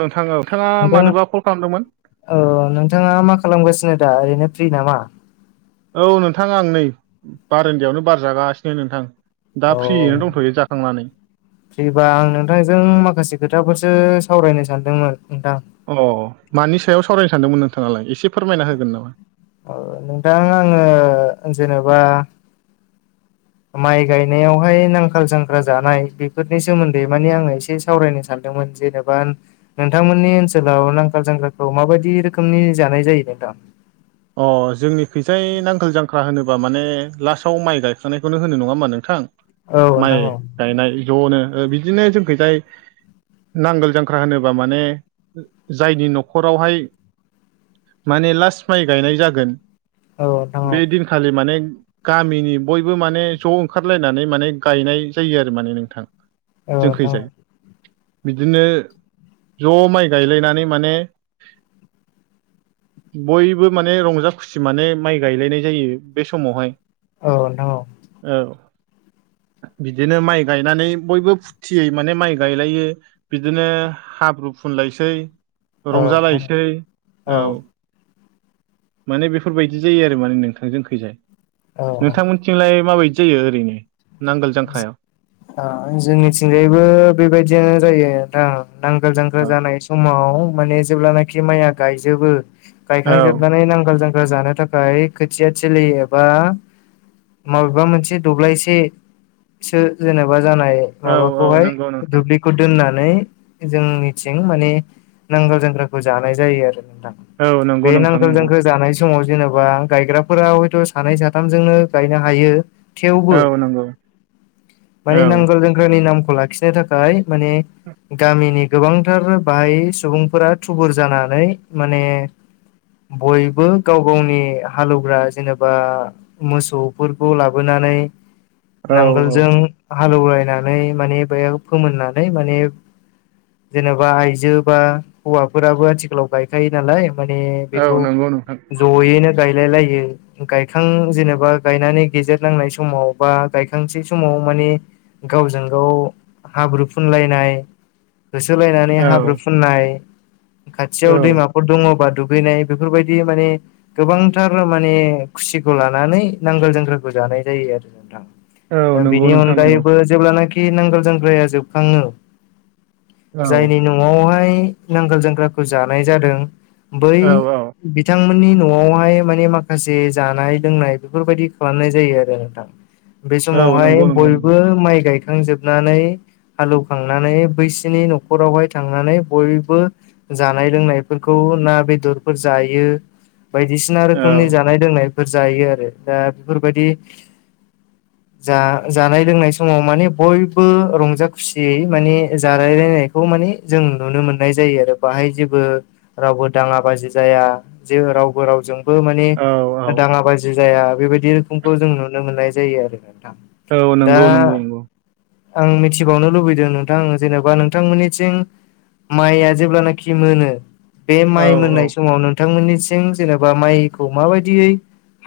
नोंथां औ नोंथाङा नोंथां मानोबा कल खालामदोंमोन? औ नोंथाङा मा खालामगासिनो दा ओरैनो फ्रि नामा? औ नोंथां आं नै बारन्दायावनो बार जागासिनो नोंथां। दा औ फ्रियैनो दंथ'यो जाखांनानै। फ्रिबा आं नोंथांजों माखासे खोथाफोरसो सावरायनो सानदोंमोन नोंथां। अ मानि सायाव सावरायनो सानदोंमोन नोंथाङालाय एसे फोरमायना होगोन नामा? औ नोंथां आङो जेनेबा [inaudible] माइ गायनायावहाय नांखाल जांख्रा जानाय बेफोरनि सोमोन्दै माने आङो एसे सावरायनो सानदोंमोन जेनेबा बा नोंथांमोननि ओनसोलाव नांगाल जांख्राखौ माबायदि रोखोमनि जानाय जायो नोंथां? अ जोंनि खैसाय नांगोल जांख्रा होनोबा माने लास्टआव माइ गायखांनायखौनो होनो नङा होम्बा नोंथां। औ नोंथां माइ औ गायनाय ज'नो ओ बिदिनो जोंखैजाय नांगोल जांख्रा होनोब्ला माने जायनि न'खरावहाय माने लास्ट माइ गायनाय जागोन औ नोंथां औ बे दिनखालि माने गामिनि बयबो माने ज' ओंखारलायनानै माने गायनाय जायो आरो माने नोंथां। औ नोंथां जोंखैजाय बिदिनो ज' माइ गायलायनानै माने बयबो माने रंजा खुसि माने माइ गायलायनाय जायो बे समावहाय। औ नोंथां औ। औ। बिदिनो माइ गायनानै बयबो फुरथियै माने माइ गायलायो। बिदिनो हाब्रु फुनलायसै औ नोंथां रंजालायसै औ। माने बेफोरबायदि जायो आरो माने नोंथां जोंखैजाय औ नोंथांमोन थिंलाय माबायदि जायो ओरैनो नांगोल जांख्रायाव? दा जोंनिथिंजायबो बेबायदियानो जायो दा नांगोल जांख्रा औ जानाय समाव माने जेब्लानाखि माइया गायजोबो गायखांजोबनानै नांगोल जां जानो थाखाय खोथियाथिलि एबा माबेबा मोनसे दब्लायसे सो जेनेबा जानाय औ औ माबाखौहाय नंगौ नोंथां दुल्बि खौ दोननानै जोंनिथिं माने नांगोल जांख्राखौ जानाय जायो आरो नोंथां। औ नंगौ बे नोंथां नांगोल नंगौ जांख्रा जानाय समाव जेनेबा गायग्राफोरा हयथ' सानै साथामजोंनो गायनो हायो। थेवबो औ नंगौ। औ माने नांगोल जांख्रानि नामखौ लाखिनो थाखाय माने गामिनि गोबांथार बाहाय सुबुंफोरा थुबुर जानानै माने बयबो गाव गावनि हालेवग्रा जेनेबा मोसौफोरखौ लाबोनानै औ औ नांगोलजों हालेवलायनानै माने बेयाव फोमोननानै माने जेनेबा आइजो बा हौवाफोराबो आथिखालाव गायखायो नालाय माने औ बेखौ नंगौ नोंथां ज'यैनो गायलाय लायो गायखां जेनेबा गायनानै गेजेर नांनाय समाव बा गायखांसै समाव मानि गावजों गाव हाब्रु फुनलायनाय होसोलायनानै हाब्रु औ फुननाय खाथियाव औ दैमा फोर दङबा दुगैनाय बेफोरबायदि माने गोबांथार माने खुसिखौ लानानै नांगोल जांख्राखौ जानाय जायो आरो औ नोंथां। नंगौ बिनि नोंथां नंगौ अनगायैबो जेब्लानाखि नांगोल जांगख्राया जोबखाङो औ जायनि न' न'आवहाय नांगोल जांख्राखौ जानाय जादों बै औ औ बिथांमोननि न'आवहाय माने माखासे जानाय लोंनाय बेफोरबायाददि खालामनाय जायो आरो नोंथां। बे औ समावहाय नंगौ नंगौ नंगौ बयबो माइ गायखांजोबनानै हालौवखांनानै बैसिनि न'खरावहाय थांनानै बयबो जानाय लोंनायफोरखौ ना बेदरफोर जायो बायदिसिन सिना औ रोखोमनि जानाय लोंनायफोर जायो दा बेफोरबायदि जा जानाय लोंनाय समाव माने बयबो रंजा खुसियै माने जालायलायनाय बेखौ माने जों नुनो मोननाय जायो आरो बाहाय जेबो रावबो दाङा बाजि जाया जे रावबो रावजों बो माने औ औ दाङा बाजि जाया बेबायदि रोखोमखौ जों नुनो मोननाय जायो आरो नोंथां। औ दा नंगौ नंगौ नंगौ आं मिथिबावनो लुबैदों नोंथां जेनेबा नोंथांमोननिथिं माइआ जेब्लानाखि मोनो बे औ माइ औ मोननाय समाव नों नोंथांमोननिसिं जेनेबा माइखौ माबायदियै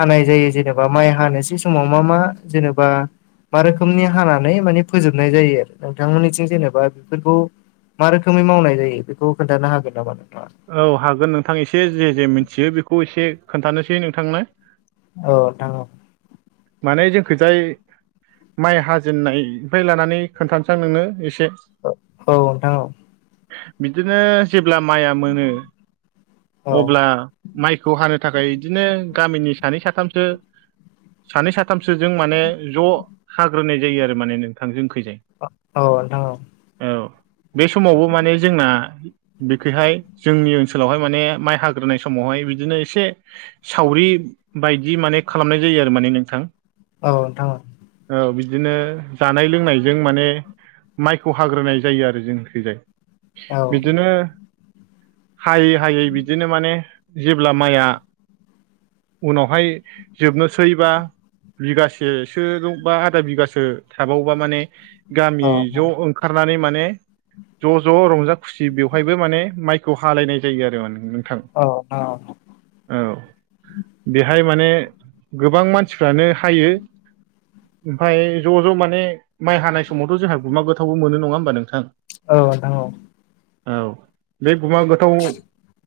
हानाय जायो जेनेबा माइ हानोसै समाव मा मा जेनेबा मा रोखोमनि हानानै माने फोजोबनाय जायो आरो नोंथांमोननिथिं जेनेबा बेफोरखौ मा रोखोमै मावनाय जायो बेखौ खोन्थानो हागोन नामा नोंथाङा? औ हागोन नोंथां एसे जे जे मिथियो बेखौ एसे खोन्थानोसै नोंथांनो। औ थां औ। माने जोंखैजाय माइ हाजेननायनिनायनिफ्राय लानानै खोन्थानोसां नोंनो एसे। औ नोंथां औ। बिदिनो जेब्ला माइया मोनो अब्ला माइखौ हानो थाखाय इदिनो गामिनि सानै साथामसो सानै साथामसोजों माने ज' हाग्रोनाय जायो आरो माने नोंथां जोंखैजाय। औ नोंथां औ। औ बे समावबो माने जोंना बेखैहाय जोंनि ओनसोलावहाय माने माइ हाग्रोनाय समावहाय बिदिनो एसे सावरि बायदि माने खालामनाय जायो आरो माने नोंथां। औ नोंथां औ। औ बिदिनो जानाय लोंनायजों माने माइखौ हाग्रोनाय जायो आरो जोंखैजाय। औ बिदिनो हायै हायै बिदिनो माने जेब्ला माइया उनावहाय जोबनोसैबा, बिगासेसो बा आधा बिगासो थाबावबा माने औ गामि नोंथां औ नोंथां औ ज' ओं खारनानै माने ज' ज' रंजा खुसि बेवहायबो माने माइखौ हालायनाय जायो आरो माने नोंथां, औ औ औ बेहाय माने गोबां मानसिफ्रानो हायो ओमफ्राय ज' ज' माने माइ हानाय समावथ' जोंहा गुमा गोथावबो मोनो नङा होमबा नोंथां? औ नोंथां औ। औ बे गुमा गोथाव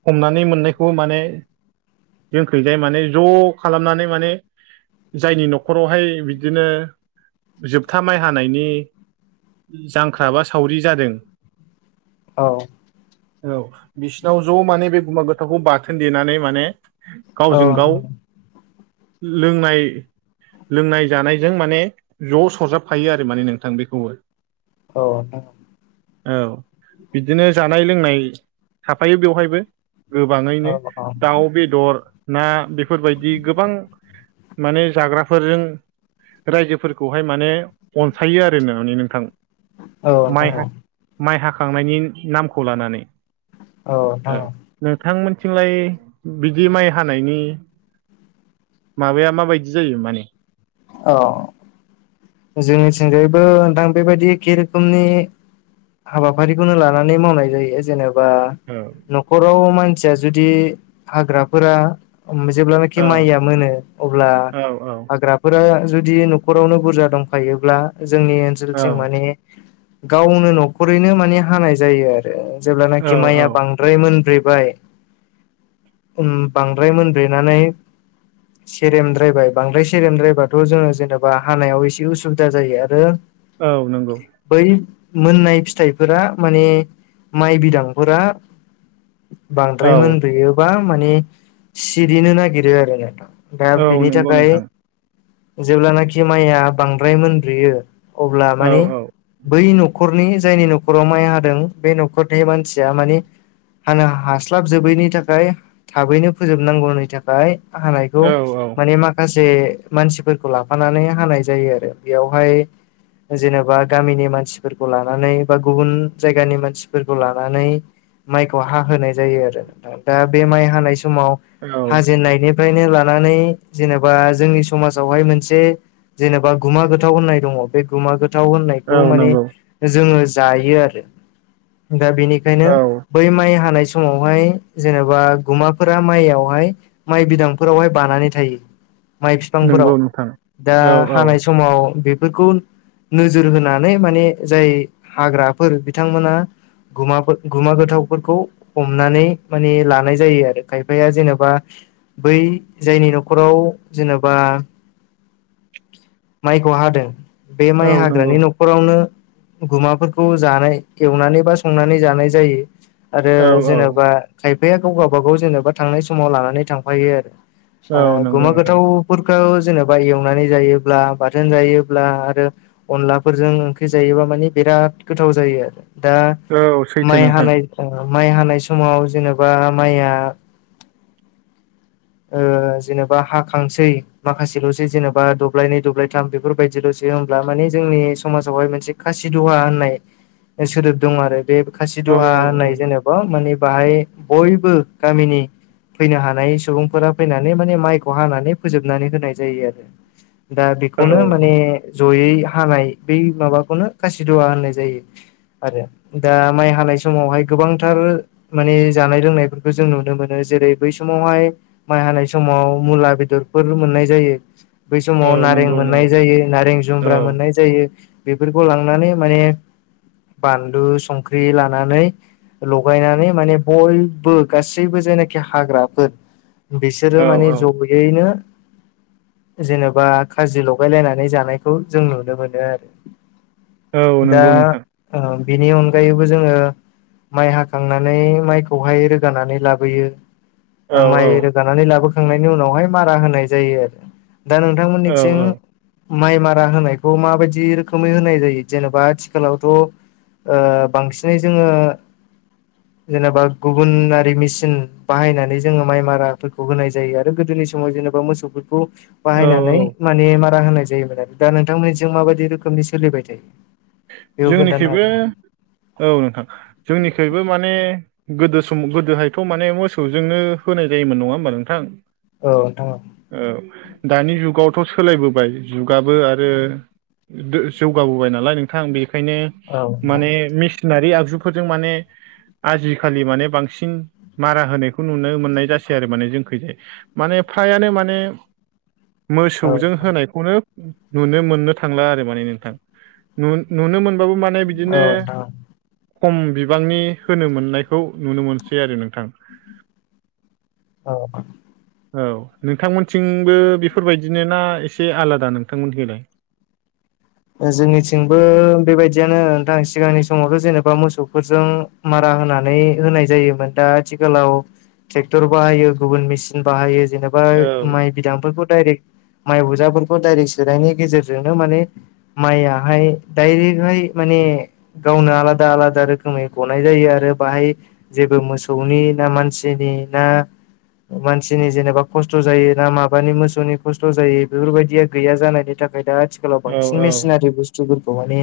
हमनानै मोननायखौबो माने जोंखैजाय माने ज' खालामनानै माने जायनि न'खरावहाय बिदिनो जोबथा माइ हानायनि जांख्राबा सावरि जादों। औ औ बिसिनाव ज' माने बे गुमा गोथावखौ बाथोन देनानै माने, गावजों गाव लोंनाय लोंनाय जानायजों माने ज' सरजाबफायो आरो माने नोंथां बेखौबो औ नोंथां औ। औ बिदिनो जानाय लोंनाय थाफायो बेवहायबो। गोबाङैनो दाउ बेदर ना बेफोरबायदि गोबां। माने जाग्राफोरजों रायजोफोरखौहाय माने अनसायो आरो ना माने नोंथां। माइ औ हा हाखांनायनि नामखौ लानानै। औ। नोंथांमोनथिंलाय बिदि माइ हानायनि माबाया मा बायदि जायो माने। औ। जोंनि थिंजायबो नोंथां बेबायदि एखे रोखोमनि। हाबाफारिखौनो लानानै मावनाय जायो जेनेबा। औ। न'खराव मानसिया जुदि हाग्राफोरा। जेब्लानाखि औ माइया मोनो अब्ला औ हाग्राफोरा जुदि न'खरावनो बुरजा। दंफायोब्ला जोंनि ओनसोलथिं औ माने। गावनो न'खरैनो माने हानाय जायो आरो औ जेब्लानाखि औ माइया बां द्राय मोनब्रेबाय उम बांद्राय मोनब्रेनानै। सेरेमद्रायबाय बांद्राय सेरेमद्रायबाथ' जोङो जेनेबा हानायाव एसे। उसुबिदा जायो आरो। औ नंगौ। बै मोननाय फिथाइफोरा माने माइ बिदांफोरा। बांद्राय औ मोनब्रेयोबा माने सिरिनो नागिरो आरो नोथां। दा औ बिनि नंगौ थाखाय। नोंथां जेब्लानाखि माइया बांद्राय मोनब्रोयो अब्ला औ माने। बै न'खरनि जायनि न'खराव माइ हादों बे न'खर नि मानसिया माने। हानो हास्लाबजोबैनि थाखाय थाबैनो फोजोबनांगौनि थाखाय। हानायखौ औ औ माने माखासे मानसिफोरखौ लाफानानै हानाय जायो आरो बेयावहाय। जेनेबा गामिनि मानसिफोरखौ लानानै बा गुबुन जायगानि मानसिफोरखौ लानानै माइखौ हा होनाय जायो आरो नोंथां दा बे माइ हानाय समाव औ हाजेननायनि। फ्रायनो लानानै जेनेबा जोंनि समाजावहाय मोनसे। जेनेबा गुमा गोथाव होननाय दङ बे गुमा गोथाव होननायखौ औ माने। नंगौ जोङो जायो आरो दा बेनिखायनो। औ बै माइ हानाय समावहाय जेनेबा गुमाफोरा माइयावहाय। माइ बिदांफोरावहाय बानानै थायो माइ नंगौ फिफांफोराव नोंथां दा। औ औ हानाय समाव बेफोरखौ। नोजोर होनानै माने जाय हाग्राफोर बिथांमोना। गुमाफोर गुमा गोथावफोरखौ हमनानै माने लानाय जायो आरो खायफाया जेनेबा। बै जायनि न'खराव जेनेबा। माइखौ हादों बे औ माइ नंगौ हाग्रानि न' नखरावनो गुमाफोरखौ जानाय एवनानै बा संनानै जानाय जायो। आरो औ औ जेनेबा खायफायाखौ गावबागाव जेनेबा थांनाय समाव लानानै थांफायो आरो। ओ औ नंगौ गुमा नोंथां गोथावफोरखौ जेनेबा एवनानै जायोब्ला बाथोन जायोब्ला आरो अनलाफोरजों ओंख्रि जायोबा माने बिराद गोथाव जायो आरो। दा औ सैथो माइ नोंथां हानाय माइ हानाय समाव जेनेबा माइआ ओ जेनेबा हाखांसै माखासेल'सै जेनेबा दब्लायनै दब्लायथाम बे फोरबायदिल'सै होमब्ला माने जोंनि समाजावहाय मोनसे खासि दहा होननाय सोदोब दं आरो बे खासि औ दहा होननाय जेने बा बाहाय बयबो गामिनि फैनो हानाय सुबुं फोरा फैनानै माने माइखौ हानानै फोजोबनानै होनाय जायो आरो दा औ बेखौनो औ माने ज'यै हानाय बै माबाखौनो खासिदवा होननाय जायो। आरो दा माइ हानाय समावहाय गोबांथार माने जानाय लोंनायफोरखौ जों नुनो मोनो जेरै बै समावहाय माइ हानाय समाव मुला बेदरफोर मोननाय जायो। बै समाव औ नारें नंगौ मोननाय नंगौ जायो नारें औ जुम्ब्रा मोननाय जायो बेफोरखौ लांनानै माने बानलु संख्रि लानानै ल'गायनानै माने बयबो गासैबो जायनाखि हाग्राफोर बिसोरो औ माने औ ज'बैनो जेनेबा खाजि लगाय लायनानै जानायखौ जों नुनो मोनो आरो। औ दा नंगौ नोंथां बेनि अनगायैबो जोंङो माइ हाखांनानै माइखौहाय रोगानानै लाबोयो औ माइ रोगानानै लाबोखांनायनि उनावहाय मारा होनाय जायो आरो दा नों थां औ मोनथिं माइ मारा होनायखौ माबायदि रोखोमै होनाय जायो जेनेबा आथिखालावथ' ओ बांसिनै जोंङो जेनेबा गुबुनारि मेसिन बाहायनानै जोंङो माइ मारा फोरखौ होनाय जायो आरो गोदोनि समाव जेनेबा मोसौफोरखौ औ बाहायनानै औ माने मारा होनाय जायोमोन आरो दा नोंथांमोनथिं माबायदि रोखोमनि सोलिबाय थायो। बेखौ खोन्थानो जोंनिखोयबो हागोन औ नोंथां जोंनिखोयबो माने गोदो सम गोदोहायथ' माने मोसौजोंनो होनाय जायोमोन नङा होमबा नोंथां। औ नोंथां औ औ दानि जुगावथ' सोलायबोबाय जुगाबो आरो दो जौगाबोबाय नालाय नोंथां बेखायनो औ नोंथां माने मेसि नारि आगजुफोरजों माने आजिखालि माने बांसिन मारा होनायखौ नुनो मोननाय जासै आरो माने जोंखैजाय। माने फ्रायानो माने औ मोसौजों होनायखौनो नुनो मोननो थांला आरो माने नोंथां। नु-नुनो मोनबाबो माने बिदिनो नोंथां खम बिबांनि होनो मोननायखौ नुनो मोनसै आरो नोंथां। [inaudible] औ औ नोंथांमोनथिंबो बेफोरबायदिनो ना एसे आलादा नोंथांमोन थिंलाय। जोंनिथिंबो बेबायदियानो नोंथां सिगांनि समावथ' जेनेबा मोसौफोरजों मारा होनानै होनाय जायोमोन दा आथिखालाव ट्रेक्टर बाहायो गुबुन मेचिन बाहायो जेन' बा औ माइ बिदांफोरखौ दाइरेक माइ, बजाफोरखौ डायरेक्ट सोनायनि गेजेरजोंनो माने माइआहाय दडाइरेकहाय माने गावनो आलादा-आलादा रोखोमै गनाय जायो आरो बाहाय जेबो मोसौनि ना मानसिनि ना मानसिनि जेनेबा खस्थ' जायो ना माबानि मोसौनि खस्थ' जायो बेफोरबायदिया गैया जानायनि थाखायनो आथिखालाव औ बांसिन नारि बुस्थुफोरखौ माने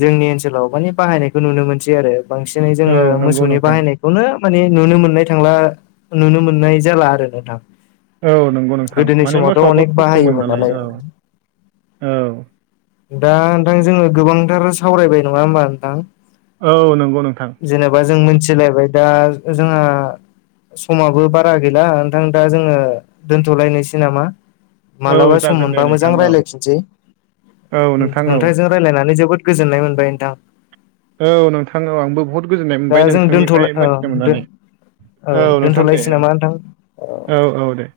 जोंनि ओनसोलाव माने बाहायनायखौ नुनो मोनसै आरो। बांसिनै औ जोंङो नंगौ मोसौनि नोंथां बाहायनाय खौनो माने नुनो मोननाय थांला नुनो मोननाय जाला आरो नोंथां। औ नंगौ नोंथां। गोदोनि माने समावथ' मोसौआबो अनेक खस्थ'मोन बाहायोमोन नालाय औ औ। दा नोंथां जोंङो गोबांथार सावरायबाय नंङा होमबा नोंथां? औ नंगौ नोंथां। जेनेबा जों मिथिलायबाय दा जोंहा समाबो बारा गैला नोंथां दा जोङो दोनथ'लायनोसै नामा? औ मालाबा सम जागोन दे मोनबा मोजां नोंथां औ रायलायफिनसै। औ नोंथां औ नोंथांजों रायलायनानै जोबोद गोजोननाय मोनबाय नोंथां। औ नोंथां औ आंबो बहुत गोजोननाय दा मोनबाय जों दोनथ' नोंथांनिफ्राय मोन्थिनो मोननानै। औ नोंथां दे दोनथ'लायसै औ नामा नोंथां औ औ दे।